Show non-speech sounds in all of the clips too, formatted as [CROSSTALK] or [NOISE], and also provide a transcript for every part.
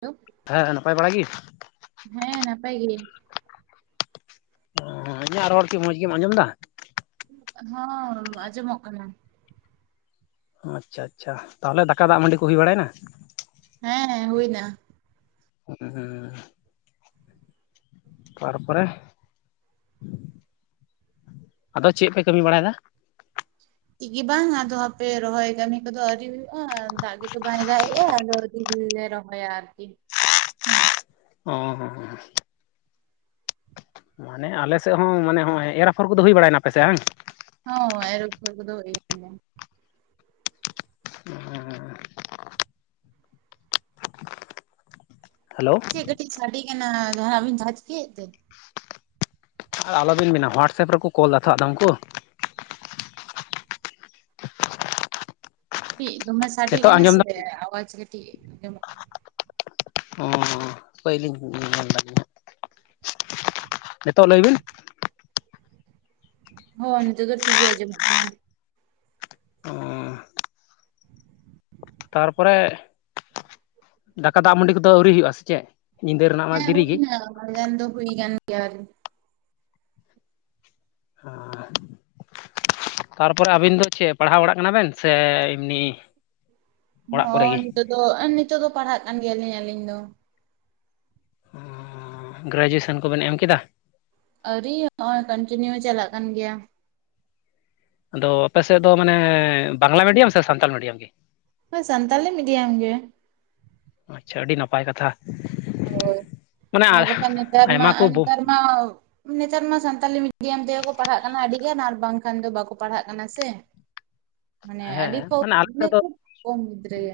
Hello ᱦᱮᱸ ᱱᱟᱯᱟᱭ ᱵᱟᱲᱟ ᱜᱤ ᱱᱟᱯᱟᱹᱭ ᱜᱮ ᱚ ᱤᱧᱟᱹᱜ ᱨᱚᱲ ᱠᱤ ᱢᱚᱸᱡᱽ ᱜᱮᱢ ᱟᱸᱡᱚᱢ ᱫᱟ ᱦᱮᱸ ᱟᱸᱡᱚᱢᱚᱜ ᱠᱟᱱᱟ ᱦᱚᱸ ᱟᱪᱪᱷᱟ ᱟᱪᱪᱷᱟ ᱛᱟᱦᱚᱞᱮ ᱫᱟᱠᱟ ᱫᱟᱜ ᱢᱟᱹᱰᱤ ᱠᱚ ᱦᱩᱭ ᱵᱟᱲᱟᱭ ᱱᱟ ᱦᱮᱸ ᱦᱩᱭ ᱱᱟ ᱦᱩ ᱦᱩᱸ ᱛᱟᱨᱯᱚᱨᱮ ᱟᱫᱚ ᱪᱮᱫ ᱯᱮ ᱠᱟᱹᱢᱤ ᱵᱟᱲᱟᱭ ᱫᱟ ᱪᱤᱜ ᱜᱮ ᱵᱟᱝ ᱟᱫᱚ ᱦᱟᱯᱮ ᱨᱚᱦᱚᱭ ᱠᱟᱹᱢᱤ ᱠᱚᱫᱚ ᱟᱹᱣᱨᱤ ᱦᱩᱭᱩᱜᱼᱟ ᱫᱟᱜ ᱜᱮᱛᱚ ᱵᱟᱭ ᱫᱟᱜ ᱮᱜᱼᱟ ᱟᱫᱚ ᱡᱩᱫᱤ ᱞᱮ ᱨᱚᱦᱚᱭᱟ ᱟᱨᱠᱤ ᱦᱚᱸ ᱦᱚᱸ ᱦᱚᱸ ᱢᱟᱱᱮ ᱟᱞᱮ ᱥᱮᱜ ᱦᱚᱸ ᱢᱟᱱᱮ ᱦᱚᱸᱜᱼᱚᱭ ᱮᱨ ᱟᱯᱷᱚᱨ ᱠᱚᱫᱚ ᱦᱩᱭ ᱵᱟᱲᱟᱭᱱᱟ ᱟᱯᱮᱥᱮ ᱵᱟᱝ ᱦᱚᱸ ᱮᱨ ᱟᱯᱷᱚᱨ ᱠᱚ ᱫᱚ ᱦᱩᱭ ᱮᱱᱟ ᱦᱮᱞᱳ ᱪᱮᱫ ᱠᱟᱹᱴᱤᱡ ᱥᱟᱹᱰᱤ ᱠᱟᱱᱟ ᱡᱟᱦᱟᱸ ᱟᱵᱤᱱ ᱡᱟᱦᱟᱸ ᱪᱤᱠᱟᱹ ᱮᱫ ᱛᱮ ᱟᱨ ᱟᱞᱚᱵᱤᱱ ᱢᱮᱱᱟ ᱦᱳᱣᱟᱴᱥᱟᱯ ᱨᱮᱠᱚ ᱠᱚᱞ ᱫᱟ ᱛᱷᱚ ᱟᱫᱚᱢ ᱠᱚ ᱪᱤᱜ ᱫᱚᱢᱮ ᱥᱟᱺᱰᱤ ᱱᱤᱛᱚᱜ ᱠᱟᱱᱟ ᱟᱸᱡᱚᱢ ᱥᱮ ᱫᱟ ᱨᱮ ᱟᱣᱟᱡ ᱠᱟᱹᱴᱤᱡ ᱟᱸᱡᱚᱢᱚᱜ ᱠᱟᱱᱟ ᱚ ᱯᱟᱹᱭᱞᱤᱧ ᱧᱮᱞ ᱫᱟ ᱞᱤᱧ ᱦᱟᱜ ᱱᱤᱛᱚᱜ ᱞᱟᱹᱭ ᱵᱤᱱ ᱦᱚᱸ ᱱᱤᱛ ᱫᱚ ᱴᱷᱤᱠ ᱜᱮ ᱟᱸᱡᱚᱢᱚᱜ ᱠᱟᱱᱟ ᱚ ᱛᱟᱨᱯᱚᱨᱮ ᱫᱟᱠᱟ ᱫᱟᱜ ᱢᱟᱺᱰᱤ ᱠᱚᱫᱚ ᱟᱹᱣᱨᱤ ᱦᱩᱭᱩᱜ ᱟ ᱥᱮ ᱪᱮᱫ ᱧᱤᱫᱟᱹ ᱨᱮᱱᱟᱜ ᱢᱟ ᱦᱮᱸ ᱫᱮᱨᱤ ᱦᱩᱭ ᱜᱮ ᱮᱱᱟ ᱢᱟᱡᱟᱱ ᱫᱚ ᱦᱩᱭ ᱠᱟᱱ ᱜᱮᱭᱟ ᱟᱨ ᱦᱟᱸ ᱟ ᱛᱟᱨᱯᱚᱨᱮ ᱟᱹᱵᱤᱱ ᱫᱚ ᱪᱮ ᱯᱟᱲᱦᱟᱣ ᱵᱟᱲᱟᱜ ᱠᱟᱱᱟ ᱵᱮᱱ ᱥᱮ ᱮᱢᱱᱤ ᱚᱲᱟᱜ ᱠᱚᱨᱮ ᱦᱚᱸ ᱜᱮ ᱱᱤᱛᱚᱜ ᱫᱚ ᱱᱤᱛᱚᱜ ᱫᱚ ᱯᱟᱲᱦᱟᱜ ᱠᱟᱱ ᱜᱮᱭᱟᱞᱤᱧ ᱟᱹᱞᱤᱧ ᱫᱚ ᱜᱨᱮᱡᱩᱭᱮᱥᱚᱱ ᱠᱚᱵᱮᱱ ᱮᱢ ᱠᱮᱫᱟ ᱟᱹᱣᱨᱤ ᱱᱚᱸᱜᱼᱚᱭ ᱠᱚᱱᱴᱤᱱᱤᱭᱩ ᱪᱟᱞᱟᱜ ᱠᱟᱱ ᱜᱮᱭᱟ ᱟᱫᱚ ᱟᱯᱮ ᱥᱮᱫ ᱫᱚ ᱢᱟᱱᱮ ᱵᱟᱝᱞᱟ ᱢᱤᱰᱤᱭᱟᱢ ᱥᱮ ᱥᱟᱱᱛᱟᱞ ᱢᱤᱰᱤᱭᱟᱢ ᱜᱮ? ᱦᱳ ᱥᱟᱱᱛᱟᱞᱤ ᱢᱤᱰᱤᱭᱟᱢ ᱜᱮ ᱟᱪᱪᱷᱟ ᱟᱹᱰᱤ ᱱᱟᱯᱟᱭ ᱠᱟᱛᱷᱟ ᱦᱳᱭ ᱢᱟᱱᱮ ᱟᱨ ᱵᱟᱠᱷᱟᱡ ᱱᱮᱛᱟᱨ ᱢᱟ ᱟᱭᱢᱟ ᱟᱨ ᱠᱚ ᱵᱚ ᱱᱮᱛᱟᱨ ᱢᱟ ᱱᱮᱛᱟᱨ ᱢᱟ ᱥᱟᱱᱛᱟᱞᱤ ᱢᱤᱰᱤᱭᱟᱢ ᱛᱮᱜᱮ ᱠᱚ ᱯᱟᱲᱦᱟᱜ ᱠᱟᱱᱟ ᱟᱹᱰᱤ ᱜᱟᱱ ᱟᱨ ᱵᱟᱝᱠᱷᱟᱱ ᱫᱚ ᱵᱟᱠᱚ ᱯᱟᱲᱦᱟᱜ ᱠᱟᱱᱟ ᱥᱮ [INAUDIBLE] ᱢᱟᱱᱮ ᱟᱹᱰᱤ ᱦᱮᱸ ᱠᱚᱢ ᱢᱟᱱᱮ ᱟᱞᱮᱥᱮᱫ ᱫᱚ ᱠᱷᱩᱵ ᱠᱚᱢ ᱜᱤᱫᱽᱨᱟᱹ ᱜᱮ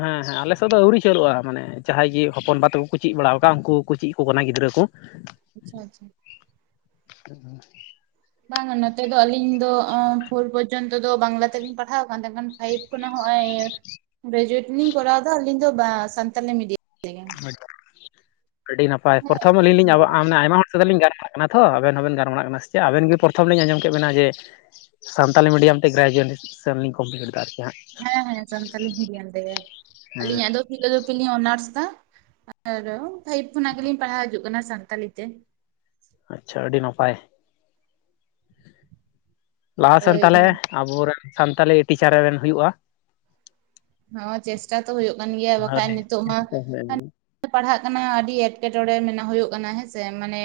ᱦᱮᱸ ᱦᱮᱸ ᱟᱞᱮᱥᱮᱫ ᱫᱚ ᱟᱹᱣᱨᱤ ᱩᱪᱟᱹᱨᱚᱜᱼᱟ ᱢᱟᱱᱮ ᱡᱟᱦᱟᱸᱭ ᱜᱤ ᱦᱚᱯᱚᱱ ᱵᱟ ᱛᱟᱠᱚ ᱠᱩ ᱪᱤᱜ ᱵᱟᱲᱟᱣ ᱠᱟᱜ ᱩᱱᱠᱩ ᱠᱩ ᱪᱤᱜ ᱟᱠᱩ ᱠᱟᱱᱟ ᱜᱤᱫᱽᱨᱟᱹ ᱠᱩ ᱟᱪᱷᱟ ᱟᱪᱷᱟ ᱦᱚᱸ ᱦᱟ ᱵᱟᱝ ᱱᱚᱛᱮ ᱫᱚ ᱟᱹᱞᱤᱧ ᱫᱚ ᱯᱷᱳᱨ ᱯᱚᱨᱡᱚᱱᱛᱚ ᱫᱚ ᱵᱟᱝᱞᱟ ᱛᱮᱞᱤᱧ ᱯᱟᱲᱦᱟᱣ ᱟᱠᱟᱱ ᱛᱟᱦᱮᱸ ᱠᱷᱟᱱ ᱯᱷᱟᱭᱤᱵᱽ ᱚᱱᱟ ᱦᱚᱸ ᱮ ᱜᱨᱮᱡᱩᱭᱮᱴ ᱞᱤᱧ ᱠᱚᱨᱟᱣᱫᱟ ᱟᱹᱞᱤᱧ ᱫᱚ ᱵᱟ ᱥᱟᱱᱛᱟᱞᱤ ᱢᱤᱰᱤᱭᱟᱢ ᱛᱮᱜᱮ ᱟᱹᱰᱤ ᱱᱟᱯᱟᱭ ᱦᱮᱸ ᱯᱨᱚᱛᱷᱚᱢ ᱟᱹᱞᱤᱧ ᱞᱤᱧ ᱨᱚᱼᱟᱼᱟᱢᱼᱢᱟᱱᱮ ᱟᱭᱢᱟ ᱦᱚᱲ ᱥᱚᱛᱮ ᱞᱤᱧ ᱜᱟᱨ ᱠᱟᱱᱟ ᱛᱷᱚ ᱟᱵᱮᱱ ᱦᱚᱸ ᱵᱮᱱ ᱜᱟᱨᱢᱟᱨᱟᱜ ᱠᱟᱱᱟ ᱥᱮ ᱪᱮᱜ ᱟᱵᱮᱱᱜᱮ ᱯᱨᱚᱛᱷᱚᱢ ᱞᱤᱧ ᱟᱸᱡᱚᱢ ᱠᱮᱫ ᱵᱮᱱᱟ ᱡᱮ ᱥᱟᱱᱛᱟᱞᱤ ᱢᱤᱰᱤᱭᱟᱢ ᱛᱮ ᱜᱨᱮᱡ ᱡᱮᱱᱤᱥ ᱥᱮᱱᱞᱤᱧ ᱠᱚᱢᱯᱞᱤᱴ ᱫᱟ ᱦᱮᱸ ᱦᱮᱸ ᱥᱟᱱᱛᱟᱞᱤ ᱢᱤᱰᱤᱭᱟᱱ ᱛᱮᱜᱮ ᱦᱮᱸ ᱟᱹᱞᱤᱧᱟᱜ ᱫᱚ ᱯᱷᱤᱞᱳᱡᱚᱯᱷᱤ ᱚᱱᱟᱨᱥ ᱮᱫᱟ ᱟᱨ ᱯᱷᱟᱭᱤᱵᱽ ᱠᱷᱚᱱᱟᱜ ᱜᱮᱞᱤᱧ ᱯᱟᱲᱦᱟᱣ ᱦᱤᱡᱩᱜ ᱠᱟᱱᱟ ᱥᱟᱱᱛᱟᱞᱤ ᱛᱮ ᱟᱪᱷᱟ ᱟᱹᱰᱤ ᱱᱟᱯᱟᱭ ᱞᱟᱦᱟᱥᱮᱱ ᱳᱭ ᱛᱟᱦᱚᱞᱮ ᱟᱵᱚᱨᱮᱱ ᱥᱟᱱᱛᱟᱞᱤ ᱴᱤᱪᱟᱨ ᱮᱢ ᱦᱩᱭᱩᱜᱼᱟ ᱦᱮᱸ ᱪᱮᱥᱴᱟ ᱦᱩᱭᱩᱜ ᱠᱟᱱ ᱜᱮᱭᱟ ᱦᱳᱭ ᱵᱟᱠᱟᱱ ᱱᱤᱛᱚᱜ ᱢᱟ ᱦᱳᱭ ᱯᱟᱲᱦᱟᱜ ᱠᱟᱱᱟ ᱟᱹᱰᱤ ᱮᱸᱴᱠᱮᱴᱚᱲᱮ ᱢᱮᱱᱟᱜᱼᱟ ᱦᱩᱭᱩᱜ ᱠᱟᱱᱟ ᱦᱮᱸᱥᱮ ᱢᱟᱱᱮ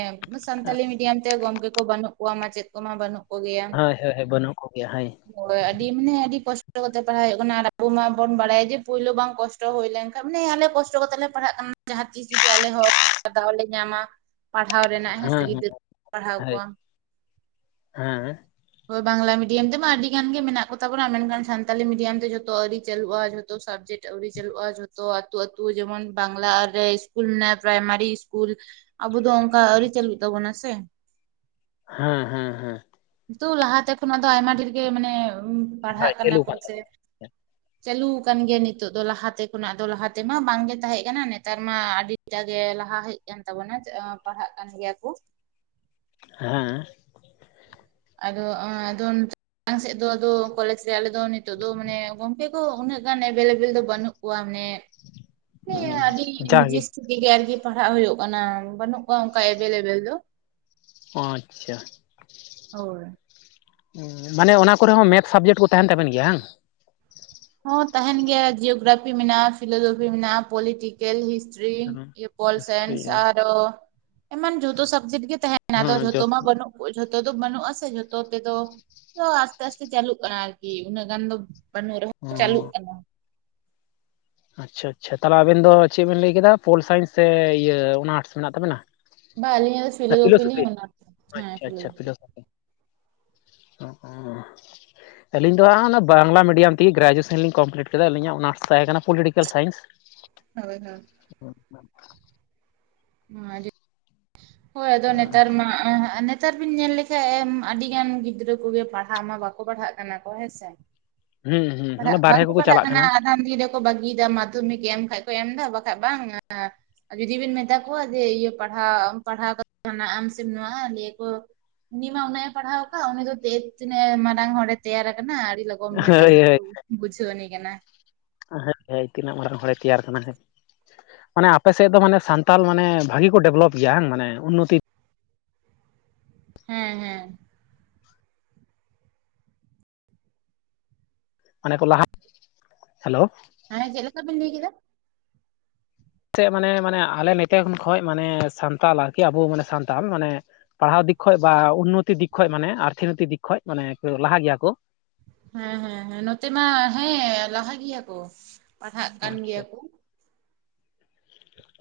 ᱥᱟᱱᱛᱟᱞᱤ ᱢᱤᱰᱤᱭᱟᱢ ᱛᱮ ᱜᱚᱢᱠᱮ ᱠᱚ ᱵᱟᱹᱱᱩᱜ ᱠᱚᱣᱟ ᱢᱟᱪᱮᱫ ᱠᱚ ᱢᱟ ᱵᱟᱹᱱᱩᱜ ᱠᱚ ᱠᱚ ᱦᱳᱭ ᱦᱳᱭ ᱦᱳᱭ ᱵᱟᱹᱱᱩᱜ ᱠᱚᱜᱮᱭᱟ ᱦᱳᱭ ᱦᱳ ᱟᱹᱰᱤ ᱢᱟᱱᱮ ᱟᱹᱰᱤ ᱠᱚᱥᱴᱚ ᱠᱟᱛᱮ ᱯᱟᱲᱦᱟᱣ ᱦᱩᱭᱩᱜ ᱠᱟᱱᱟ ᱟᱵᱚ ᱢᱟ ᱵᱚᱱ ᱵᱟᱲᱟᱭᱟ ᱡᱮ ᱯᱳᱭᱞᱳ ᱵᱟᱝ ᱠᱚᱥᱴᱚ ᱦᱩᱭ ᱞᱮᱱᱠᱷᱟᱱᱡ ᱢᱟᱱᱮ ᱟᱞᱮ ᱠᱚᱥᱴᱚ ᱠᱟᱛᱮᱫ ᱞᱮ ᱯᱟᱲᱦᱟᱜ ᱠᱟᱱᱟ ᱡᱟᱦᱟᱸ ᱛᱤᱥ ᱡᱩᱫᱤ ᱟᱞᱮ ᱦᱚᱸ ᱫᱟᱣ ᱞᱮ ᱧᱟᱢᱟ ᱯᱟᱲᱦᱟᱣ ᱨᱮᱱᱟᱜ ᱦᱮᱸ ᱥᱮ ᱜᱤᱫᱽᱟᱹᱨᱟᱹ ᱯᱟᱲᱦᱟᱣ ᱦᱳᱭ ᱠᱚᱣᱟ ᱦᱮᱸ ᱦᱳᱭ ᱵᱟᱝᱞᱟ ᱢᱤᱰᱤᱭᱟᱢ ᱛᱮᱢᱟ ᱟᱹᱰᱤ ᱜᱟᱱ ᱜᱮ ᱢᱮᱱᱟᱜ ᱠᱚᱛᱟᱵᱚᱱᱟ ᱢᱮᱱᱠᱷᱟᱱ ᱥᱟᱱᱛᱟᱞᱤ ᱢᱤᱰᱤᱭᱟᱢ ᱛᱮ ᱡᱚᱛᱚ ᱟᱹᱣᱨᱤ ᱪᱟᱹᱞᱩᱜᱼᱟ ᱡᱷᱚᱛᱚ ᱥᱟᱵᱡᱮᱠᱴ ᱮ ᱟᱹᱣᱨᱤ ᱪᱟᱹᱞᱩᱜᱼᱟ ᱡᱷᱚᱛᱚ ᱟᱹᱛᱩ ᱟᱹᱛᱩ ᱡᱮᱢᱚᱱ ᱵᱟᱝᱞᱟ ᱨᱮ ᱤᱥᱠᱩᱞ ᱢᱮᱱᱟᱜᱼᱟ ᱯᱟᱨᱟᱭᱢᱟᱨᱤ ᱤᱥᱠᱩᱞ ᱟᱵᱚ ᱫᱚ ᱚᱱᱠᱟ ᱟᱹᱣᱨᱤ ᱪᱟᱹᱞᱩᱜ ᱛᱟᱵᱚᱱᱟ ᱥᱮ ᱦᱮᱸ ᱦᱮᱸ ᱦᱮᱸ ᱠᱤᱱᱛᱩ ᱞᱟᱦᱟᱛᱮ ᱠᱷᱚᱱᱟᱜ ᱫᱚ ᱟᱭᱢᱟ ᱰᱷᱮᱨ ᱜᱮ ᱢᱟᱱᱮ ᱯᱟᱲᱦᱟᱜ ᱦᱳᱭ ᱠᱟᱱᱟ ᱪᱟᱹᱞᱩ ᱠᱚ ᱠᱟᱱ ᱥᱮ ᱛᱟᱹᱞᱤᱧᱟ ᱪᱟᱹᱞᱩ ᱟᱠᱟᱱ ᱜᱮᱭᱟ ᱱᱤᱛᱚᱜᱜ ᱫᱚ ᱞᱟᱦᱟᱛᱮ ᱠᱷᱚᱱᱟᱜ ᱫᱚ ᱞᱟᱦᱟᱛᱮᱢᱟ ᱵᱟᱝᱜᱮ ᱛᱟᱦᱮᱸ ᱠᱟᱱᱟ ᱱᱮᱛᱟᱨ ᱢᱟ ᱟᱹᱰᱤᱴᱟᱜ ᱜᱮ ᱞᱟᱦᱟ ᱦᱮᱡ ᱠᱟᱱ ᱛᱟᱵᱚᱱᱟ ᱯᱟᱲᱦᱟᱜ ᱠᱟᱱ ᱜᱮᱭᱟ ᱠᱚ ᱦᱮᱸ ᱟᱫᱚ ᱮᱧ ᱟᱫᱚ ᱢᱟᱲᱟᱝ ᱥᱮᱫ ᱫᱚ ᱟᱫᱚ ᱠᱚᱞᱮᱡᱽ ᱨᱮ ᱟᱞᱮ ᱫᱚ ᱱᱤᱛᱚᱜ ᱫᱚ ᱢᱟᱱᱮ ᱜᱚᱝᱠᱮ ᱠᱚ ᱩᱱᱟᱹᱜ ᱜᱟᱱ ᱮᱵᱮᱞᱮᱵᱮᱞ ᱫᱚ ᱵᱟᱹᱱᱩᱜ ᱠᱚᱣᱟ ᱢᱟᱱᱮ ᱟᱹᱰᱤ ᱱᱤᱡ ᱡᱟᱜᱮ ᱜᱮ ᱟᱨᱠᱤ ᱯᱟᱲᱦᱟᱜ ᱦᱩᱭᱩᱜ ᱠᱟᱱᱟ ᱵᱟᱹᱱᱩᱜ ᱠᱚᱣᱟ ᱚᱱᱠᱟ ᱮᱵᱮᱞᱮᱵᱮᱞ ᱫᱚ ᱟᱪᱷᱟ ᱦᱳᱭ ᱢᱟᱱᱮ ᱚᱱᱟ ᱠᱚᱨᱮ ᱦᱚᱸ ᱢᱮᱛᱷᱥ ᱥᱟᱵᱡᱮᱠᱴ ᱠᱚ ᱛᱟᱦᱮᱱ ᱛᱟᱵᱮᱱ ᱜᱮᱭᱟ ᱵᱟᱝ? ᱦᱚᱸ ᱛᱟᱦᱮᱱ ᱜᱮᱭᱟ ᱡᱤᱭᱳᱜᱨᱟᱯᱷᱤ ᱢᱮᱱᱟᱜᱼᱟ ᱯᱷᱤᱞᱳᱡᱚᱯᱷᱤ ᱢᱮᱱᱟᱜᱼᱟ ᱯᱚᱞᱤᱴᱤᱠᱮᱞ ᱦᱤᱥᱴᱨᱤ ᱦᱤᱥᱴᱨᱤ ᱦᱮᱸ ᱟᱨᱚ ᱮᱢᱟᱱ ᱡᱚᱛᱚ ᱥᱟᱵᱡᱮᱠᱴ ᱜᱮ ᱫᱚ ᱡᱚᱛ ᱢᱟ ᱵᱟᱹᱱᱩᱜ ᱡᱚᱛᱚ ᱫᱚ ᱵᱟᱹᱱᱩᱜ ᱟᱥᱮ ᱡᱚᱛᱚ ᱛᱮᱫᱚ ᱛᱚ ᱟᱥᱛᱮ ᱟᱥᱛᱮ ᱪᱟᱹᱞᱩᱜ ᱠᱟᱱᱟ ᱟᱨᱠᱤ ᱩᱱᱟᱹᱜ ᱜᱟᱱ ᱫᱚ ᱵᱟᱱᱩᱜ ᱪᱟᱹᱞᱩᱜ ᱠᱟᱱᱟ ᱟᱪᱷᱟ ᱟᱪᱷᱟ ᱛᱟᱦᱞᱮ ᱟᱵᱮᱱ ᱫᱚ ᱪᱮᱫ ᱵᱮᱱ ᱞᱟᱹᱭ ᱠᱮᱫᱟ ᱯᱳᱞ ᱥᱟᱭᱮᱱᱥ ᱥᱮ ᱤᱭᱟᱹ ᱚᱱᱟᱴᱥ ᱢᱮᱱᱟᱜ ᱛᱟᱵᱮᱱᱟ? ᱵᱟ ᱟᱹᱞᱤᱧᱟᱜ ᱫᱚ ᱞᱤᱧ ᱯᱷᱤᱞᱳᱡᱚᱯᱷᱤ ᱚᱱᱟᱨᱥ ᱦᱮᱸ ᱟᱪᱷᱟ ᱟᱪᱷᱟ ᱯᱷᱤᱞᱳᱡᱚᱯᱷᱤ [UNINTELLIGIBLE] ᱟᱹᱞᱤᱧ ᱫᱚ ᱚᱱᱟ ᱵᱟᱝᱞᱟ ᱢᱤᱰᱤᱭᱟᱢ ᱛᱮᱜᱮ ᱜᱨᱮᱡᱩᱭᱮᱥᱚᱱᱤᱧ ᱠᱚᱢᱯᱞᱤᱴ ᱠᱮᱫᱟ ᱟᱹᱞᱤᱧᱟᱜ ᱚᱱᱟᱨᱥ ᱛᱟᱦᱮᱸ ᱠᱟᱱᱟ ᱯᱚᱞᱤᱴᱤᱠᱮᱞ ᱥᱟᱭᱮᱱᱥ ᱦ ᱦ [UNINTELLIGIBLE] ᱦ ᱡ [UNINTELLIGIBLE] ᱦᱳᱭ ᱟᱫᱚ ᱱᱮᱛᱟᱨᱢᱟ ᱱᱮᱛᱟᱨ ᱵᱤᱱ ᱧᱮᱞ ᱞᱮᱠᱟᱱᱡ ᱟᱹᱰᱤ ᱜᱟᱱ ᱜᱤᱫᱽᱨᱟᱹ ᱠᱚᱜᱮ ᱯᱟᱲᱦᱟᱜ ᱢᱟ ᱵᱟᱠᱚ ᱯᱟᱲᱦᱟᱜ ᱠᱟᱱᱟ ᱠᱚ ᱦᱮᱸᱥᱮ ᱦᱩᱸ ᱦᱩᱸ ᱚᱱᱟ ᱯᱟᱲᱦᱟᱜ ᱵᱟᱨᱦᱮ ᱵᱟᱝᱠᱚ ᱠᱚᱠᱚ ᱯᱟᱲᱦᱟᱜ ᱪᱟᱞᱟᱜ ᱠᱟᱱᱟ ᱟᱫᱷᱟᱱ ᱫᱤᱱ ᱨᱮᱠᱚ ᱵᱟᱹᱜᱤᱭᱮᱫᱟ ᱢᱟᱫᱽᱫᱷᱚᱢᱤᱠ ᱮᱢ ᱠᱷᱟᱱ ᱮᱢᱫᱟ ᱵᱟᱠᱷᱟ ᱵᱟᱝ ᱡᱩᱫᱤ ᱵᱮᱱ ᱢᱮᱛᱟ ᱠᱚᱣᱟ ᱡᱮ ᱤᱭᱟᱹ ᱯᱟᱲᱦᱟᱣ ᱯᱟᱲᱦᱟᱣ ᱠᱟᱛᱮᱱᱟᱜ ᱥᱤᱢ ᱞ ᱠᱚ [UNINTELLIGIBLE] ᱩᱱᱤ ᱢᱟ ᱚᱱᱟᱮ ᱯᱟᱲᱦᱟᱣ ᱟᱠᱟᱫ ᱩᱱᱤ ᱫᱚ ᱫ ᱛᱤᱱᱟᱹᱜ ᱢᱟᱨᱟᱝ ᱦᱚᱲᱮ ᱛᱮᱭᱟᱨ ᱟᱠᱟᱱᱟ ᱞᱚᱜ ᱢ ᱛ ᱦᱳᱭ ᱫᱚ ᱜᱩᱡᱚ ᱱ ᱠ [UNINTELLIGIBLE] ᱦᱮᱸ ᱦᱮᱸ ᱛᱤᱱᱟᱹᱜ ᱢᱟᱨᱟᱝ ᱦᱚᱲᱮ ᱛᱮᱭᱟᱨ ᱠᱟᱱᱟ ᱦᱮᱸ ᱢᱟᱱᱮ ᱟᱯᱮ ᱥᱮᱫ ᱫᱚ ᱢᱟᱱᱮ ᱥᱟᱱᱛᱟᱞ ᱢᱟᱱᱮ ᱵᱷᱟᱹᱜᱤ ᱠᱚ ᱰᱮᱵᱷᱞᱚᱯ ᱜᱮᱭᱟ ᱵᱟᱝ ᱢᱟᱱᱮ ᱩᱱᱱᱚᱛᱤ ᱦᱮᱸ ᱦᱮᱸ ᱢᱟᱱᱮ ᱠᱚ ᱦᱮᱞᱳ ᱦᱮᱸ ᱪᱤᱞᱠᱟ ᱵᱤᱱ ᱞᱟᱹᱭ ᱠᱮᱫᱟ ᱪᱮᱫ ᱢᱟᱱᱮ ᱢᱟᱱᱮ ᱟᱞᱮ ᱱᱤᱛᱚᱝ ᱠᱷᱚᱱ ᱢᱟᱱᱮ ᱥᱟᱱᱛᱟᱞ ᱟᱨᱠᱤ ᱟᱵᱚ ᱢᱟᱱᱮ ᱥᱟᱱᱛᱟᱲ ᱢᱟᱱᱮ ᱯᱟᱲᱦᱟᱣ ᱠᱷᱚᱡ ᱵᱟ ᱩᱱᱱᱚᱛᱤ ᱫᱤᱠ ᱠᱷᱚᱡ ᱢᱟᱱᱮ ᱟᱨᱛᱷᱤᱠᱱᱚᱭᱛᱤᱠ ᱫᱤᱠ ᱠᱷᱚᱡ ᱢᱟᱱᱮ ᱞᱟᱦᱟ ᱜᱮᱭᱟ ᱠᱚ ᱦᱮᱸ ᱦᱮᱸ ᱚ ᱯᱟᱲᱦᱟᱜ ᱠᱟᱱ ᱟᱪᱪᱷᱟ ᱜᱮᱭᱟ ᱠᱚ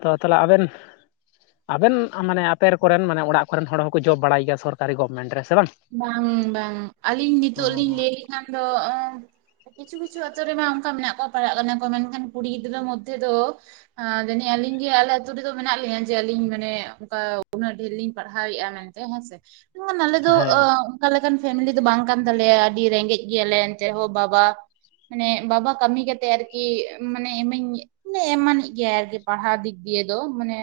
ᱛᱚ ᱛᱟᱦᱞᱮ ᱟᱵᱮᱱ ᱼᱼ ᱟᱵᱮᱱ ᱢᱟᱱᱮ ᱟᱯᱮ ᱠᱚᱨᱮᱱ ᱢᱟᱱᱮ ᱚᱲᱟᱜ ᱠᱚᱨᱮᱱ ᱦᱚᱲ ᱦᱚᱸᱠᱚ ᱡᱚᱵ ᱵᱟᱲᱟᱭ ᱜᱮᱭᱟ ᱥᱚᱨᱠᱟᱨᱤ ᱜᱚᱵᱷᱢᱮᱱᱴ ᱨᱮ ᱵᱟᱝ ᱵᱟᱝ ᱟᱹᱞᱤᱧ ᱚ ᱱᱤᱛᱳᱜ ᱞᱤᱧ ᱞᱟᱹᱭ ᱞᱮᱠᱷᱟᱱ ᱫᱚ ᱠᱤᱪᱷᱩ ᱠᱤᱪᱷᱩ ᱟᱛᱳ ᱨᱮᱢᱟ ᱚᱱᱠᱟ ᱢᱮᱱᱟᱜ ᱠᱚᱣᱟ ᱯᱟᱲᱟᱜ ᱠᱟᱱᱟ ᱠᱚ ᱢᱮᱱᱠᱷᱟᱱ ᱠᱩᱲᱤ ᱜᱤᱫᱽᱨᱟᱹ ᱢᱚᱫᱽᱫᱷᱮ ᱫᱚ ᱡᱟᱹᱱᱤᱡ ᱟᱹᱞᱤᱧ ᱜᱮ ᱟᱞᱮ ᱟᱹᱛᱩ ᱨᱮᱫᱚ ᱢᱮᱱᱟᱜ ᱞᱤᱧᱟᱹ ᱡᱮ ᱟᱞᱤᱧ ᱢᱟᱱᱮ ᱚᱱᱠᱟ ᱩᱱᱟᱹᱜ ᱰᱷᱮᱨ ᱞᱤᱧ ᱯᱟᱲᱦᱟᱣᱮᱫᱼᱟ ᱢᱮᱱᱛᱮ ᱦᱮᱸᱥᱮ [UNINTELLIGIBLE] ᱟᱞᱮ ᱫᱚ ᱦᱳᱭ ᱟᱸ ᱚᱱᱠᱟ ᱞᱮᱠᱟᱱ ᱯᱷᱮᱢᱮᱞᱤ ᱫᱚ ᱵᱟᱝ ᱠᱟᱱ ᱛᱟᱞᱮᱭᱟ ᱟᱹᱰᱤ ᱨᱮᱸᱜᱮᱡ ᱜᱮᱭᱟᱞᱮ ᱮᱱᱛᱮ ᱨᱮ ᱦᱳ ᱵᱟᱵᱟ ᱼᱼ ᱢᱟᱱᱮ ᱵᱟᱵᱟ ᱠᱟᱹᱢᱤ ᱠᱟᱛᱮᱜ ᱟᱨᱠᱤ ᱢᱟᱱᱮ ᱮᱢᱟᱹᱧ ᱢᱟᱱᱮ [UNINTELLIGIBLE] ᱮᱢᱟᱱᱤᱡ ᱜᱮᱭᱟᱭ ᱟᱨᱠᱤ ᱯᱟᱲᱦᱟᱣ ᱫᱤᱠ ᱫᱤᱭᱮᱼᱼ ᱫᱚ ᱢᱟᱱᱮ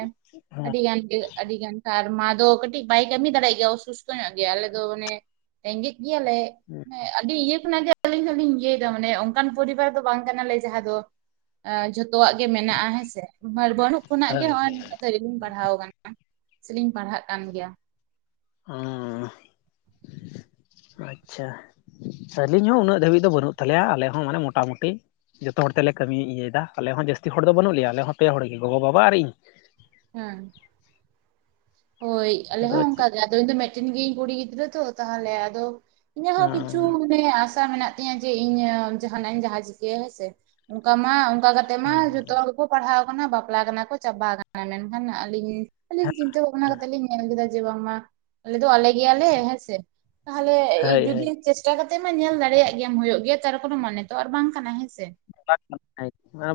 ᱟᱹᱰᱤ ᱜᱟᱱ ᱜᱮ ᱟᱹᱰᱤ ᱜᱟᱱ ᱢᱟ [UNINTELLIGIBLE] ᱟᱫᱚ ᱠᱟᱹᱴᱤᱡ ᱵᱟᱭ ᱠᱟᱹᱢᱤ ᱫᱟᱲᱮᱭᱟᱜ ᱜᱮᱭᱟ ᱚᱥᱩᱥᱛᱷᱚ ᱧᱚᱜ ᱜᱮᱭᱟ ᱟᱞᱮ ᱫᱚ ᱚᱱᱮ ᱨᱮᱸᱜᱮᱡ ᱼᱼ ᱜᱮᱭᱟᱞᱮ ᱦᱳᱭ ᱟᱹᱰᱤ [UNINTELLIGIBLE] ᱤᱭᱟᱹ ᱚᱱᱟ ᱜᱮ ᱟᱹᱞᱤᱧ ᱦᱚᱞᱤᱧ ᱤᱭᱟᱹᱭᱫᱟ ᱢᱟᱱᱮ ᱚᱱᱠᱟᱱ ᱯᱚᱨᱤᱵᱟᱨ ᱫᱚ ᱵᱟᱝ ᱠᱟᱱᱟᱞᱮ ᱡᱟᱦᱟᱸ ᱫᱚ ᱼᱼ ᱡᱷᱚᱛᱚᱣᱟᱜ ᱜᱮ ᱢᱮᱱᱟᱜᱼᱟ ᱦᱮᱸᱥᱮ ᱵᱟᱹᱱᱩᱜ ᱠᱷᱚᱱᱟᱜ ᱜᱮ ᱦᱳᱭ ᱱᱚᱜ ᱚᱭ ᱦᱳᱭ ᱱᱩᱱᱟᱹᱜ ᱫᱷᱟᱹᱨᱤᱡ ᱞᱤᱧ ᱯᱟᱲᱦᱟᱣ ᱟᱠᱟᱱᱟ ᱥᱮᱞᱤᱧ ᱯᱟᱲᱦᱟᱜ ᱠᱟᱱ ᱜᱮᱭᱟ ᱦᱚᱸ ᱟᱪᱪᱷᱟ ᱥᱟᱞᱤᱧ ᱦᱚᱸ ᱩᱱᱟᱹᱜ ᱫᱷᱟᱹᱵᱤᱡ ᱫᱚ ᱵᱟᱹᱱᱩᱜ ᱛᱟᱞᱮᱭᱟ ᱟᱞᱮ ᱦᱚᱸ ᱢᱟᱱᱮ ᱢᱚᱴᱟᱢᱩᱴᱤ ᱡᱚᱛᱚ ᱦᱚᱲ ᱛᱮᱞᱮ ᱠᱟᱹᱢᱤ ᱤᱭᱟᱹᱭᱮᱫᱟ ᱟᱞᱮ ᱦᱚᱸ ᱡᱟᱹᱥᱛᱤ ᱦᱚᱲ ᱫᱚ ᱵᱟᱹᱱᱩᱜ ᱞᱮᱭᱟ ᱟᱞᱮ ᱦᱚᱸ ᱯᱮ ᱦᱚᱲᱜᱮ ᱜᱚᱜᱚᱼᱵᱟᱵᱟ ᱟᱨ ᱤᱧ ᱦᱮᱸ ᱦᱳᱭ ᱟᱞᱮ ᱟᱫᱚ ᱦᱚᱸ ᱪᱮᱫ ᱚᱱᱠᱟᱜᱮ ᱟᱫᱚ ᱤᱧ ᱫᱚ ᱢᱤᱫᱴᱮᱱ ᱜᱤᱭᱟᱹᱤᱧ ᱠᱩᱲᱤ ᱜᱤᱫᱽᱨᱟᱹ ᱛᱚ ᱛᱟᱦᱚᱞᱮ ᱟᱫᱚ ᱼᱼ ᱤᱱᱟᱹ ᱦᱚᱸ ᱠᱤᱪᱷᱩ ᱢᱟᱱᱮ ᱼᱼ ᱢᱮᱱᱟᱜ ᱛᱤᱧᱟᱹ ᱡᱮ ᱤᱧ ᱡᱟᱦᱟᱱᱟᱜ ᱤᱧ ᱡᱟᱦᱟᱸ ᱪᱤᱠᱟᱹᱭᱟ ᱦᱮᱸ ᱥᱮ ᱚᱱᱠᱟ ᱢᱟ ᱚᱱᱠᱟ ᱠᱟᱛᱮ ᱢᱟ ᱡᱚᱛᱚ ᱦᱚᱲ ᱜᱮᱠᱚ ᱯᱟᱲᱦᱟᱣ ᱟᱠᱟᱱᱟ ᱵᱟᱯᱞᱟ ᱠᱟᱱᱟ ᱠᱚ ᱪᱟᱵᱟ ᱟᱠᱟᱱᱟ ᱢᱮᱱᱠᱷᱟᱱ ᱟᱹᱞᱤᱧ ᱟᱹᱞᱤᱧ ᱪᱤᱱ [UNINTELLIGIBLE] ᱠᱟᱛᱮᱫ ᱞᱤᱧ ᱧᱮᱞ ᱞᱮᱫᱟ ᱡᱮ ᱵᱟᱝᱢᱟ ᱟᱞᱮ ᱫᱚ ᱟᱞᱮ ᱜᱮᱭᱟᱞᱮ ᱦᱮᱸᱥᱮ ᱛᱟᱦᱚᱞᱮ ᱦᱳᱭ ᱡᱩᱫᱤ ᱦᱳᱭ ᱪᱮᱥᱴᱟ ᱠᱟᱛᱮᱜ ᱢᱟ ᱧᱮᱞ ᱫᱟᱲᱮᱭᱟᱜ ᱜᱮᱭᱟᱢ ᱦᱩᱭᱩᱜ ᱜᱮᱭᱟ ᱛᱟᱨ ᱠᱳᱱᱳ ᱢᱟᱱᱮ ᱛᱚ ᱟᱨ ᱵᱟᱝ ᱠᱟᱱᱟ ᱦᱮᱸ ᱥᱮ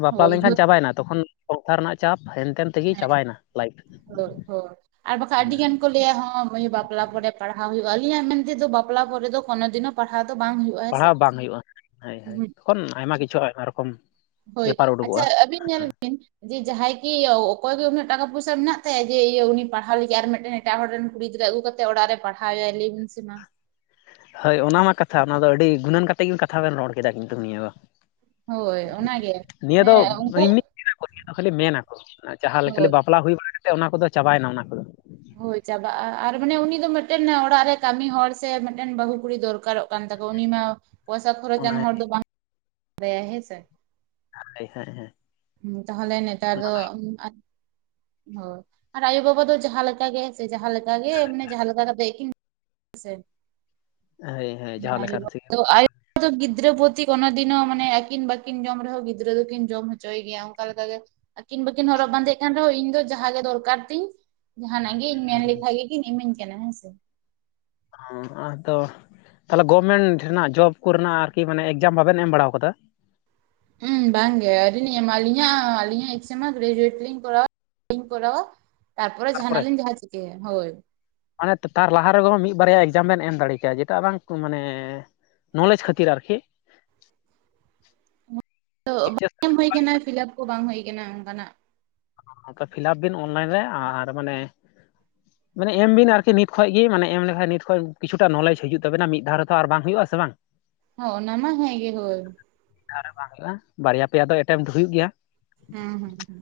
ᱵᱟᱯᱞᱟ ᱞᱮᱱᱠᱷᱟᱱ ᱪᱟᱵᱟᱭᱮᱱᱟ ᱛᱚᱠᱷᱚᱱ ᱥᱚᱝᱥᱟᱨ ᱨᱮᱱᱟᱜ ᱪᱟᱯ ᱦᱮᱱᱛᱮᱱ ᱛᱮᱜᱮ ᱪᱟᱵᱟᱭᱮᱱᱟ [UNINTELLIGIBLE] ᱦᱳᱭ ᱦᱳᱭ ᱟᱨ ᱵᱟᱠᱷᱟᱱ ᱟᱹᱰᱤ ᱜᱟᱱ ᱠᱚ ᱞᱟᱹᱭᱟ ᱦᱚᱸ ᱢᱟᱹᱭᱩ [UNINTELLIGIBLE] ᱵᱟᱯᱞᱟ ᱯᱚᱨᱮ ᱯᱟᱲᱦᱟᱣ ᱦᱩᱭᱩᱜᱼᱟ ᱛᱚ ᱟᱹᱞᱤᱧᱟᱜ ᱢᱮᱱᱛᱮᱮᱫ ᱵᱟᱯᱞᱟ ᱯᱚᱨᱮ ᱫᱚ ᱠᱚᱱᱳ ᱫᱤᱱ ᱦᱚ ᱯᱟᱲᱦᱟᱣ ᱫᱚ ᱵᱟᱝ ᱦᱩᱭᱩᱜᱼᱟ ᱦᱮᱸ ᱥᱮ ᱯᱟᱲᱦᱟᱣ ᱵᱟᱝ ᱦᱩᱭᱩᱜᱼᱟ ᱦᱳ ᱦᱳ ᱩᱸᱦᱩᱜ ᱛᱚᱠᱷᱚᱱ ᱟᱭᱢᱟ ᱠᱤᱪᱷᱩ ᱟᱭᱢᱟ ᱨᱚᱠᱚᱢ ᱦᱳᱭ ᱵᱮᱯᱟᱨ ᱟᱪᱪᱷᱟ ᱩᱰᱩᱠᱚᱜᱼᱟ ᱟᱹᱵᱤᱱ ᱧᱮᱞ ᱵᱤᱱ ᱡᱮ ᱡᱟᱦᱟᱸᱭ ᱠᱤ ᱚᱠᱚᱭ ᱜᱮ ᱩᱱᱟᱹᱜ ᱴᱟᱠᱟ ᱯᱩᱭᱥᱟᱹ ᱢᱮᱱᱟᱜ ᱛᱟᱭᱟ ᱡᱮ ᱤᱭᱟᱹ ᱩᱱᱤ ᱯᱟᱲᱦᱟᱣ ᱞᱟᱹᱜᱤᱫ ᱟᱨ ᱢᱤᱫᱴᱮᱱ ᱮᱴᱟᱜ ᱦᱚᱲ ᱨᱮᱱ ᱠᱩᱲᱤ ᱜᱤᱫᱽᱨᱟᱹ ᱟᱹᱜᱩ ᱠᱟᱛᱮ ᱚᱲᱟᱜ ᱨᱮ ᱯᱟᱲᱦᱟᱣ ᱮᱭᱟᱭ ᱞᱟᱹᱭ ᱢᱮᱥᱮ ᱢᱟ [INAUDIBLE] ᱦᱳᱭ ᱚᱱᱟ ᱢᱟ ᱠᱟᱛᱷᱟ ᱚᱱᱟ ᱫᱚ ᱟᱹᱰᱤ ᱜᱩᱱᱟᱹᱱ ᱠᱟᱛᱮ ᱜᱤ ᱠᱟᱛᱷᱟ ᱵᱮᱱ ᱨᱚᱲ ᱠᱮᱫᱟ ᱠᱤᱱᱛᱩ ᱱᱤᱭᱟᱹ ᱫᱚ ᱼᱼ ᱦᱳᱭ ᱚᱱᱟᱜᱮ ᱦᱮᱸ ᱩᱱᱠᱩ ᱮᱢᱱᱤ ᱠᱷᱟᱹᱞᱤ ᱢᱮᱱᱟᱠᱚ ᱡᱟᱦᱟᱸ ᱠᱷᱟᱹᱞᱤ ᱦᱳᱭ ᱵᱟᱯᱞᱟ ᱦᱩᱭ ᱵᱟᱲᱟ ᱠᱟᱛᱮ ᱚᱱᱟ ᱠᱚᱫᱚ ᱪᱟᱵᱟᱭᱮᱱᱟ ᱚᱱᱟ ᱠᱚᱫᱚ᱾ ᱦᱳᱭ ᱪᱟᱵᱟᱜ-ᱟ ᱟᱨ ᱢᱟᱱᱮ ᱩᱱᱤ ᱫᱚ ᱢᱤᱫᱴᱮᱱ ᱚᱲᱟᱜ ᱨᱮ ᱠᱟᱹᱢᱤ ᱦᱚᱲ ᱥᱮ ᱢᱤᱫᱴᱮᱱ ᱵᱟᱹᱦᱩ ᱠᱩᱲᱤ ᱫᱚᱨᱠᱟᱨᱚᱜ ᱠᱟᱱ [UNINTELLIGIBLE] ᱩᱱᱤ ᱢᱟ ᱯᱚᱭᱥᱟ ᱠᱷᱚᱨᱚᱪᱟᱱ ᱚᱱᱟ ᱦᱚᱲ ᱫᱚ ᱵᱟᱝ [UNINTELLIGIBLE] ᱦᱮᱸᱥᱮ [UNINTELLIGIBLE] ᱛᱟᱦᱞᱮ ᱱᱮᱛᱟᱨ ᱫᱚ ᱦᱳᱭ ᱟᱨ ᱟᱭᱳ ᱵᱟᱵᱟ ᱫᱚ ᱡᱟᱦᱟᱸ ᱞᱮᱠᱟ ᱜᱮ ᱥᱮ ᱡᱟᱦᱟᱸ ᱞᱮᱠᱟ ᱜᱮ ᱢᱟᱱᱮ ᱡᱟᱦᱟᱸ ᱞᱮᱠᱟ ᱠᱟᱛᱮᱫ ᱜᱮ ᱠᱤᱱ ᱦᱳᱭ ᱦᱳᱭ ᱡᱟᱦᱟᱸ ᱟᱭᱳ ᱞᱮᱠᱟᱱ ᱥᱤᱜᱤᱱ ᱵᱟᱵᱟ ᱫᱚ ᱜᱤᱫᱽᱨᱟᱹ [UNINTELLIGIBLE] ᱠᱚᱱᱚ ᱫᱤᱱᱳ ᱢᱟᱱᱮ ᱟᱹᱠᱤᱱ ᱵᱟᱹᱠᱤᱱ ᱡᱚᱢ ᱨᱮᱦᱚᱸ ᱜᱤᱫᱽᱨᱟᱹ ᱫᱚᱠᱤᱱ ᱡᱚᱢ ᱪᱚᱭ ᱜᱮᱭᱟ ᱚᱱᱠᱟ ᱞᱮᱠᱟ ᱜᱮ ᱟᱹᱠᱤᱱ ᱵᱟᱹᱠᱤᱱ ᱦᱚᱨᱚᱜ ᱵᱟᱸᱫᱮᱜ ᱠᱟᱱ ᱨᱮᱦᱚᱸ ᱤᱧ ᱫᱚ ᱡᱟᱦᱟᱸ ᱜᱮ ᱫᱚᱨᱠᱟᱨ ᱛᱤᱧ ᱼᱼ ᱡᱟᱦᱟᱱᱟᱜ ᱜᱮ ᱤᱧ ᱢᱮᱱ ᱞᱮᱠᱷᱟᱡ ᱜᱮᱠᱤᱧ ᱤᱢᱟᱹᱧ ᱠᱟᱱᱟ ᱦᱮᱸᱥᱮ ᱦᱚᱸ [UNINTELLIGIBLE] ᱛᱚ ᱛᱟᱦᱚᱞᱮ ᱜᱚᱵᱷᱢᱮᱱᱴ ᱨᱮᱱᱟᱜ ᱡᱚᱵ ᱠᱚᱨᱮᱱᱟᱜ ᱟᱨᱠᱤ ᱮᱠᱡᱟᱢ ᱵᱟᱵᱮᱱ ᱮᱢ ᱵᱟᱲᱟᱟᱣ ᱠᱟᱫᱟ? ᱦᱩᱸ ᱵᱟᱝ ᱜᱮ ᱟᱹᱣᱨᱤ ᱞᱤᱧ ᱮᱢᱟ ᱟᱞᱤᱧ ᱟᱜ ᱟᱹᱞᱤᱧ ᱟᱜ ᱮᱠᱡᱟᱢ ᱢᱟ [UNINTELLIGIBLE] ᱞᱤᱧ ᱠᱚᱨᱟᱣᱟ ᱤᱧ ᱠᱚᱨᱟᱣᱟ ᱛᱟᱨᱯᱚᱨᱮ ᱡᱟᱦᱟᱱᱟᱜ ᱞᱤᱧ ᱡᱟᱦᱟᱸ ᱪᱤᱠᱟᱹᱭᱟ ᱦᱳᱭ ᱢᱟᱱᱮ ᱛᱟᱨ ᱞᱟᱦᱟ ᱨᱮ ᱢᱤᱫ ᱵᱟᱨᱭᱟ ᱮᱡᱟᱢ ᱵᱮᱱ ᱮᱢ ᱫᱟᱲᱮ ᱠᱮᱭᱟ ᱡᱮᱴᱟᱜ ᱵᱟᱝ ᱢᱟᱱᱮ ᱱᱚᱞᱮᱡ ᱠᱷᱟᱹᱛᱤᱨ ᱟᱨᱠᱤ [INAUDIBLE] ᱛᱚ ᱮᱭᱤᱪ ᱵᱟᱝ ᱮᱢ ᱦᱩᱭ ᱟᱠᱟᱱᱟ ᱯᱷᱤᱞᱟᱯ ᱠᱚ ᱵᱟᱝ ᱦᱩᱭ ᱠᱟᱱᱟ ᱚᱱᱠᱟᱱᱟᱜ ᱯᱷᱤᱞᱟᱯ ᱵᱤᱱ ᱚᱱᱞᱟᱭᱤᱱ ᱨᱮ ᱟᱨ ᱢᱟᱱᱮ ᱢᱟᱱᱮ ᱮᱢ ᱵᱤᱱ ᱟᱨᱠᱤ ᱱᱤᱛ ᱠᱷᱚᱡ ᱜᱮ ᱢᱟᱱᱮ ᱮᱢ ᱞᱮᱠᱷᱟᱱ ᱠᱤᱪᱷᱩᱴᱟ ᱱᱚᱞᱮᱡ ᱦᱤᱡᱩᱜ ᱛᱟᱵᱤᱱᱟ ᱢᱤᱫ ᱫᱷᱟᱣ ᱨᱮᱛᱚ ᱟᱨ ᱵᱟᱝ ᱦᱩᱭᱩᱜ ᱟᱥᱮ ᱵᱟᱝ ᱦᱚᱸ ᱚᱱᱟ ᱢᱟ ᱦᱮᱸ ᱜᱮ ᱦᱳᱭ [INAUDIBLE] ᱵᱟᱝ ᱦᱩᱭᱩᱜᱼᱟ ᱵᱟᱨᱭᱟ ᱯᱮᱭᱟ ᱫᱚ ᱮᱴᱮᱢᱯᱴ ᱦᱩᱭᱩᱜ ᱜᱮᱭᱟ ᱦᱮᱸ ᱦᱮᱸ ᱦᱮᱸ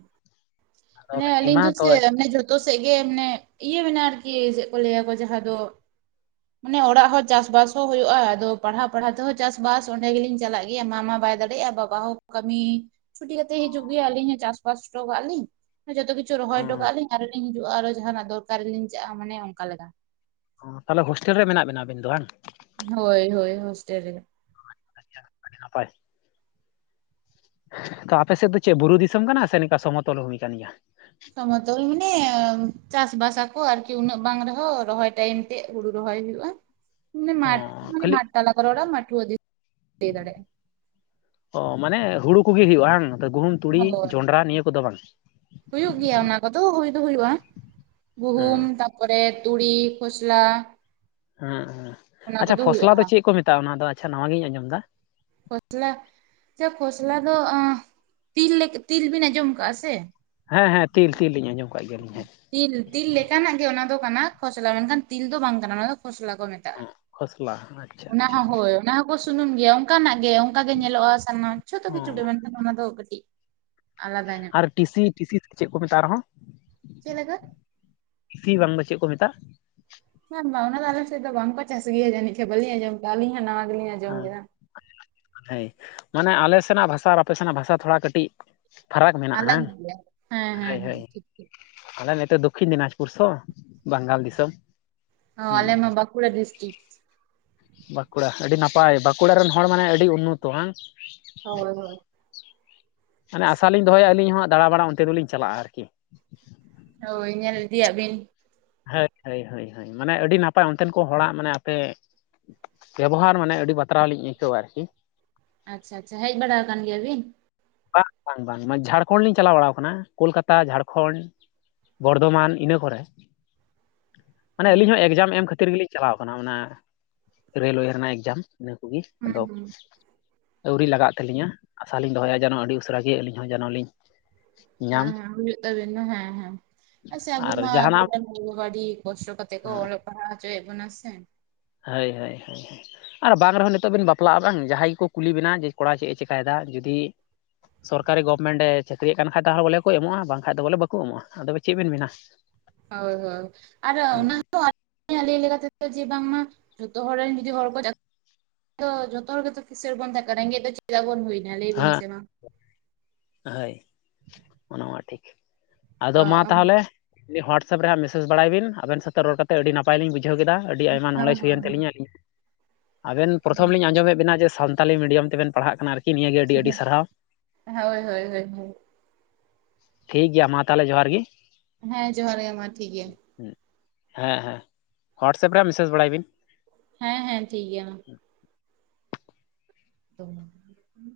ᱟᱫᱚ ᱢᱚᱱᱮ ᱵᱮᱱ ᱟᱞᱤᱧ ᱮᱢᱟ ᱫᱚ ᱛᱚ ᱪᱮ ᱡᱚᱛᱚ ᱥᱮ ᱜᱮ ᱢᱟᱱᱮ ᱤᱭᱟᱹ ᱢᱮᱱᱟ ᱪᱮᱫ ᱠᱚ ᱞᱟᱹᱭᱟᱠᱚ ᱡᱟᱦᱟᱸ ᱫᱚ ᱢᱟᱱᱮ ᱚᱲᱟᱜ ᱦᱚᱸ ᱪᱟᱥᱵᱟᱥ ᱦᱚᱸ ᱦᱩᱭᱩᱜᱼᱟ ᱟᱫᱚ ᱯᱟᱲᱦᱟᱣ ᱯᱟᱲᱦᱟᱣ ᱛᱮᱦᱚᱸ ᱪᱟᱥᱵᱟᱥ ᱚᱸᱰᱮ ᱜᱮᱞᱤᱧ ᱪᱟᱞᱟᱜ ᱜᱮᱭᱟ ᱢᱟ ᱢᱟ ᱵᱟᱭ ᱵᱟᱭ ᱫᱟᱲᱮᱭᱟᱜᱼᱟ ᱵᱟᱵᱟ ᱦᱚᱸ ᱠᱟᱹᱢᱤ ᱪᱷᱩᱴᱤ ᱠᱟᱛᱮ ᱦᱤᱡᱩᱜ ᱜᱮᱭᱟ ᱟᱹᱞᱤᱧ ᱦᱚᱸ ᱪᱟᱥᱵᱟᱥ ᱦᱚᱴᱚ ᱠᱟᱜ ᱞᱤᱧ ᱡᱚᱛᱚ ᱠᱤᱪᱷᱩ ᱨᱚᱦᱚᱭ ᱦᱩᱸ ᱦᱚᱴᱚᱟᱜᱼᱟᱤᱧ ᱟᱨ ᱞᱤᱧ ᱦᱤᱡᱩᱜᱼᱟ ᱟᱨᱚ ᱡᱟᱦᱟᱱᱟᱜ ᱫᱚᱨᱠᱟᱨ ᱨᱮ ᱞᱤᱧ ᱪᱟᱜᱼᱟ ᱢᱟᱱᱮ ᱚᱱᱠᱟᱮ ᱞᱮᱠᱟ᱾ ᱚ ᱛᱟᱦᱚᱞᱮ ᱦᱳᱥᱴᱮᱞ ᱨᱮ ᱢᱮᱱᱟᱜ ᱵᱤᱱᱟ ᱟᱵᱮᱱ ᱫᱚ ᱵᱟᱝ? ᱦᱳᱭ ᱦᱳᱭ ᱦᱳᱥᱴᱮᱞ ᱨᱮᱜᱮ᱾ [INAUDIBLE] ᱱᱟᱯᱟᱭ ᱛᱚ ᱟᱯᱮ ᱥᱮᱫ ᱫᱚ ᱪᱮᱫ ᱵᱩᱨᱩ ᱫᱤᱥᱚᱢ ᱠᱟᱱᱟ ᱥᱮ ᱱᱤᱝᱠᱟ ᱥᱚᱢᱚᱛᱚᱞ ᱵᱷᱩᱢᱤ ᱠᱟᱱ ᱜᱮᱭᱟ᱾ ᱥᱚᱢᱚᱛᱚᱞ ᱢᱟᱱᱮ ᱪᱟᱥ ᱵᱟᱥᱟᱠᱚ ᱟᱨᱠᱤ ᱩᱱᱟᱹᱜ ᱵᱟᱝ ᱨᱮᱦᱚᱸ ᱨᱚᱦᱚᱭ ᱴᱟᱭᱤᱢ ᱛᱮ ᱦᱩᱲᱩ ᱨᱚᱦᱚᱭ ᱚᱭ ᱦᱩᱭᱩᱜᱼᱟ ᱢᱟᱱᱮ ᱢᱟᱴ ᱚ ᱠᱷᱟᱹᱞᱤ ᱢᱟᱴᱷ ᱛᱟᱞᱟ ᱠᱚᱨᱮ ᱨᱚᱲᱼᱟ ᱢᱟᱴᱷᱩᱟ ᱫᱤ ᱞᱟᱹᱭ ᱫᱟᱲᱮᱭᱟᱜᱼᱟ ᱚ ᱢᱟᱱᱮ ᱦᱩᱲᱩ ᱠᱚᱜᱮ ᱦᱩᱭᱩᱜᱼᱟ ᱵᱟᱝ ᱜᱩᱦᱩᱢ ᱛᱩᱲᱤ ᱦᱳᱭ ᱡᱚᱱᱰᱨᱟ ᱱᱤᱭᱟᱹ ᱠᱚᱫᱚ ᱵᱟᱝ? ᱦᱩᱭᱩᱜ ᱜᱮᱭᱟ ᱚᱱᱟ ᱠᱚᱫᱚ ᱦᱩᱭ ᱦᱩᱭᱩᱜᱼᱟ ᱦᱮᱸ ᱜᱩᱦᱩᱢ ᱛᱟᱨᱯᱚᱨᱮ ᱛᱩᱲᱤ ᱠᱷᱚᱥᱞᱟ ᱦᱮᱸ ᱚᱱᱟ ᱟᱪᱷᱟ ᱠᱚᱫᱚ ᱦᱩᱭᱩᱜᱼᱟ ᱯᱷᱚᱥᱞᱟ ᱫᱚ ᱪᱮᱫ ᱠᱚ ᱢᱮᱛᱟᱜᱼᱟ ᱚᱱᱟ ᱫᱚ ᱟᱪᱷᱟ ᱱᱚᱣᱟᱜᱤᱧ ᱟᱸᱡᱚᱢ ᱫᱟ? ᱠᱷᱚᱥᱞᱟ ᱠᱷᱚᱥᱞᱟ ᱫᱚ ᱟᱸ ᱛᱤᱞ ᱞᱮᱠᱟ ᱛᱤᱞ ᱵᱤᱱ ᱟᱸᱡᱚᱢ ᱠᱟᱜᱼᱟ ᱥᱮ? ᱦᱮᱸ ᱦᱮᱸ ᱛᱤᱞ ᱛᱤᱞ ᱞᱤᱧ ᱟᱸᱚᱢ ᱠᱟᱜ ᱜᱮᱭᱟᱞᱤᱧ ᱦᱮᱸ᱾ ᱛᱤᱞ ᱛᱤᱞ ᱞᱮᱠᱟᱱᱟᱜ ᱜᱮ ᱚᱱᱟ ᱫᱚ ᱠᱟᱱᱟ ᱠᱷᱚᱥᱞᱟ ᱢᱮᱱᱠᱷᱟᱱ ᱛᱤᱞ ᱫᱚ ᱵᱟᱝ ᱠᱟᱱᱟ ᱚᱱᱟ ᱫᱚ᱾ ᱠᱷᱚᱥᱞᱟ ᱠᱚ ᱢᱮᱛᱟᱜᱼᱟ ᱠᱷᱚᱥᱞᱟ ᱟᱪᱪᱷᱟ ᱚᱱᱟ ᱟᱪᱪᱷᱟ ᱦᱚᱸ ᱦᱳᱭ ᱚᱱᱟ ᱦᱚᱸᱠᱚ ᱥᱩᱱᱩᱢ ᱜᱮᱭᱟ ᱚᱱᱠᱟᱱᱟᱜ ᱜᱮ ᱚᱱᱠᱟᱜ ᱜᱮ ᱧᱮᱞᱚᱜᱼᱟ ᱥᱟᱱᱟᱢ ᱡᱷᱚᱛᱚ ᱚ ᱠᱤᱪᱷᱩ ᱜᱮ ᱢᱮᱱᱠᱷᱟᱱ ᱚᱱᱟ ᱫᱚ ᱠᱟᱹᱴᱤᱡ ᱟᱞᱟᱫᱟ ᱧᱚᱜ ᱟᱨ ᱴᱤᱥᱤ ᱴᱤᱥᱤ ᱪᱮᱫ ᱠᱚ ᱢᱮᱛᱟᱜ ᱟᱨᱦᱚᱸ? ᱪᱮᱫ ᱞᱮᱠᱟ [UNINTELLIGIBLE] ᱵᱟᱝ ᱫᱚ ᱪᱮᱫ ᱠᱚ ᱢᱮᱛᱟᱜᱼᱟ ᱵᱟᱝ ᱵᱟᱝ ᱚᱱᱟ ᱫᱚ ᱟᱞᱮ ᱥᱮᱫ ᱫᱚ ᱵᱟᱝᱠᱚ ᱪᱟᱥ ᱜᱮᱭᱟ ᱡᱟᱹᱱᱤᱡ ᱠᱷᱟᱡ ᱵᱟᱹᱞᱤᱧ ᱟᱸᱡᱚᱢ ᱟᱹᱞᱤᱧ ᱦᱚᱸ ᱱᱟᱣᱟ ᱜᱮᱞᱤᱧ ᱟᱸᱡᱚᱢ ᱦᱮᱸ ᱠᱮᱫᱟ ᱦᱮᱸ ᱢᱟᱱᱮ ᱟᱞᱮ ᱥᱮᱱᱟᱜ ᱵᱷᱟᱥᱟ ᱟᱯᱮ ᱥᱮᱱᱟᱜ ᱵᱷᱟᱥᱟ ᱛᱷᱚᱲᱟ ᱠᱟᱹᱴᱤᱡ ᱯᱷᱟᱨᱟᱠ ᱢᱮᱱᱟᱜᱼᱟ ᱟᱞᱟᱜᱽ ᱜᱮᱭᱟ ᱦᱮᱸ ᱦᱮ ᱦᱮᱸ ᱦᱳ ᱦᱮ ᱦᱮᱸ ᱴᱷᱤᱠ ᱟᱞᱮ ᱱᱤᱛᱚᱜ ᱫᱚ ᱫᱚᱠᱠᱷᱤᱱ ᱫᱤᱱᱟᱡᱽᱯᱩᱨ ᱥᱚ ᱵᱟᱝᱜᱟᱞ ᱫᱤᱥᱚᱢ ᱦᱚ ᱦᱩᱸ ᱟᱞᱮ ᱢᱟ ᱵᱟᱹᱠᱩᱲᱟ ᱰᱤᱥᱴᱤᱠ ᱵᱟᱸᱠᱩᱲᱟ ᱟᱹᱰᱤ ᱱᱟᱯᱟᱭ ᱵᱟᱸᱠᱩᱲᱟ ᱨᱮᱱ ᱦᱚᱲ ᱢᱟᱱᱮ ᱟᱹᱰᱤ ᱩᱱᱱᱚᱛᱚ ᱵᱟᱝ ᱦᱳᱭ ᱦᱳᱭ ᱢᱟᱱᱮ ᱟᱥᱟᱞᱤᱧ ᱫᱚᱦᱚᱭᱟ ᱟᱹᱞᱤᱧ ᱦᱟᱸᱜ ᱫᱟᱬᱟᱵᱟᱲᱟ ᱚᱱᱛᱮ ᱫᱚᱞᱤᱧ ᱪᱟᱞᱟᱜᱼᱟ ᱟᱨᱠᱤ ᱦᱳᱭ ᱧᱮᱞ ᱤᱫᱟ ᱟᱜ ᱵᱤᱱ ᱦᱳᱭ ᱦᱳᱭ ᱦᱳᱭ ᱢᱟᱱᱮ ᱟᱹᱰᱤ ᱱᱟᱯᱟᱭ ᱚᱱᱛᱮᱱ ᱠᱚ ᱦᱚᱲᱟᱜ ᱢᱟᱱᱮ ᱟᱯᱮ ᱵᱮᱵᱚᱦᱟᱨ ᱢᱟᱱᱮ ᱟᱹᱰᱤ ᱵᱟᱛᱨᱟᱣ ᱞᱤᱧ ᱟᱹᱭᱠᱟᱹᱣᱟ ᱟᱨᱠᱤ ᱟᱪᱪᱷᱟ ᱟᱪᱪᱷᱟ ᱦᱮᱡ ᱵᱟᱲᱟ ᱟᱠᱟᱱ ᱜᱮᱭᱟ ᱵᱤᱱ ᱵᱟᱝ ᱵᱟᱝ ᱵᱟᱝ ᱡᱷᱟᱲᱠᱷᱚᱸᱰ ᱞᱤᱧ ᱪᱟᱞᱟᱣ ᱵᱟᱲᱟᱣ ᱠᱟᱱᱟ ᱠᱳᱞᱠᱟᱛᱟ ᱡᱷᱟᱲᱠᱷᱚᱸᱰ ᱵᱚᱨᱫᱷᱚᱢᱟᱱ ᱤᱱᱟᱹ ᱠᱚᱨᱮ ᱢᱟᱱᱮ ᱦᱩᱸ ᱟᱹᱞᱤᱧ ᱦᱚᱸ ᱮᱠᱡᱟᱢ ᱮᱢ ᱠᱷᱟᱹᱛᱤᱨ ᱜᱮᱞᱤᱧ ᱪᱟᱞᱟᱣ ᱠᱟᱱᱟ ᱚᱱᱟ ᱨᱮᱹᱞᱳᱭᱮ ᱨᱮᱱᱟᱜ ᱮᱠᱡᱟᱢ ᱤᱱᱟᱹ ᱠᱚᱜᱮ ᱟᱫᱚ ᱦᱩᱸ ᱟᱹᱣᱨᱤ ᱞᱟᱜᱟᱜ ᱛᱟᱹᱞᱤᱧᱟ ᱟᱥᱟ ᱞᱤᱧ ᱫᱚᱦᱚᱭᱟ ᱡᱮᱱᱚ ᱟᱹᱰᱤ ᱩᱥᱟᱹᱨᱟ ᱜᱮ ᱟᱹᱞᱤᱧ ᱦᱚᱸ ᱡᱮᱱᱣ ᱞᱤᱧ ᱧᱟᱢ ᱦᱮᱸ ᱦᱮᱸ ᱦᱩᱭᱩᱜ ᱛᱟᱵᱮᱱᱟ ᱦᱮᱸ ᱦᱮᱸ ᱟᱪᱟ ᱟᱵᱚ ᱟᱨ ᱢᱟ ᱡᱟᱦᱟᱱᱟᱜ [INAUDIBLE] ᱠᱚᱥᱴᱚ ᱠᱟᱛᱮ ᱠᱚ ᱦᱮᱸ ᱚᱞᱚᱜ ᱯᱟᱲᱟᱣ ᱦᱚᱪᱚᱭᱮᱫ ᱵᱩᱱᱟ ᱥᱮ ᱦᱳᱭ ᱦᱳᱭ ᱟᱨ ᱵᱟᱝ ᱨᱮᱦᱚᱸ ᱱᱤᱛᱚᱜᱵᱤᱱ ᱵᱟᱯᱞᱟᱜᱼᱟ ᱵᱟᱝ ᱡᱟᱦᱟᱸᱭ ᱜᱮᱠᱚ ᱠᱩᱞᱤ ᱵᱤᱱᱟ ᱡᱮ ᱠᱚᱲᱟ ᱪᱮᱫᱼ ᱮ ᱪᱮᱠᱟᱭᱮᱫᱟ ᱡᱩᱫᱤ [UNINTELLIGIBLE] ᱥᱚᱨᱠᱟᱨᱤ ᱜᱚᱵᱷᱢᱮᱱᱰ ᱮ ᱪᱟᱹᱠᱨᱤᱭᱮᱜ ᱠᱟᱱ ᱠᱷᱟᱡ ᱛᱟᱦᱚ ᱵᱚᱞᱮ ᱠᱚ ᱮᱢᱚᱜᱼᱟ ᱵᱟᱝ ᱠᱷᱟᱡ ᱫᱚ ᱵᱚᱞᱮ ᱵᱟᱠᱚ ᱮᱢᱚᱜᱼᱟ ᱦᱳᱭ ᱦᱳᱭ ᱟᱨ ᱦᱮᱸ ᱚᱱᱟ ᱦᱚᱸ ᱟᱞᱤᱝ ᱞᱮᱠᱟ ᱛᱮᱫᱚ ᱡᱮ ᱵᱟᱝᱢᱟ ᱡᱚᱛᱚ ᱦᱚᱲ ᱨᱮᱱ ᱡᱩᱫᱤ ᱦᱚᱲ ᱠᱚ ᱡᱚᱛᱚ ᱦᱚᱲ ᱜᱮᱚ ᱠᱤᱥᱟᱹᱲ ᱵᱚᱱ ᱛᱟᱦᱮᱸ ᱠᱟᱱᱟ ᱨᱮᱸᱜᱮᱡ ᱫᱚ ᱪᱮᱫᱟᱜ ᱵᱚᱱ ᱦᱩᱭ ᱦᱮᱸ ᱞᱟᱹᱭ ᱵᱤᱱ ᱥᱮ ᱢᱟ ᱦᱳᱭ ᱚᱱᱟ ᱢᱟ ᱴᱷᱤᱠ ᱟᱫᱚ ᱢᱟ ᱛᱟᱦᱚᱞᱮ ᱦᱳᱭ ᱦᱚᱣᱟᱴᱥᱮᱯ ᱨᱮ ᱦᱟᱜ ᱢᱮᱥᱡᱽ ᱵᱟᱲᱟᱭ ᱵᱤᱱ ᱟᱵᱮᱱ ᱥᱟᱶᱛᱮ ᱨᱚᱲ ᱠᱟᱛᱮ ᱟᱹᱰᱤ ᱱᱟᱟᱭ ᱞᱤᱧ ᱵᱩᱡ ᱵᱩᱡᱷᱟᱹᱣ ᱠᱮᱫᱟ ᱟᱹᱰᱤ ᱟᱭᱢᱟ ᱦᱳᱭ ᱱᱚᱞᱮᱡᱽ ᱦᱩᱭᱮᱱ ᱛᱟᱹᱞᱤᱧᱟ ᱟᱹᱞᱤᱧ ᱟᱵᱮᱱ ᱯᱨᱚᱛᱷᱚᱢ ᱞᱤᱧ ᱟᱸᱡᱚᱢᱮᱫ ᱵᱮᱱᱟ ᱡᱮ ᱥᱟᱱᱛᱟᱞᱤ ᱢᱮᱰᱤᱭᱟᱢ ᱛᱮᱵᱮᱱ ᱯᱟᱲᱦᱟᱜ ᱠᱟᱱᱟ ᱟᱨᱠᱤ ᱱᱤᱭᱟᱹᱜᱮ ᱟᱹᱰᱤ ᱟᱹᱰᱤ ᱥᱟᱨᱦᱟᱣ ᱦᱳᱭ ᱦᱳᱭ ᱦᱳᱭ ᱴᱷᱤᱠ ᱜᱮᱭᱟ ᱢᱟ ᱛᱟᱦᱚᱞᱮ ᱡᱚᱦᱟᱨ ᱜᱤ ᱦᱮᱸ ᱡᱚᱦᱟᱨ ᱜᱮ ᱢᱟ ᱴᱷᱤᱠ ᱜᱮᱭᱟ ᱦᱮᱸ ᱦᱮᱸ ᱦᱳᱣᱟᱴᱥᱮᱯ ᱨᱮᱭᱟᱜ ᱢᱮᱥᱡᱽ ᱵᱟᱲᱟᱭ ᱵᱤᱱ ᱦᱮᱸ ᱦᱮᱸ ᱴᱷᱤᱠ ᱜᱮᱭᱟ ᱢᱟ [UNINTELLIGIBLE]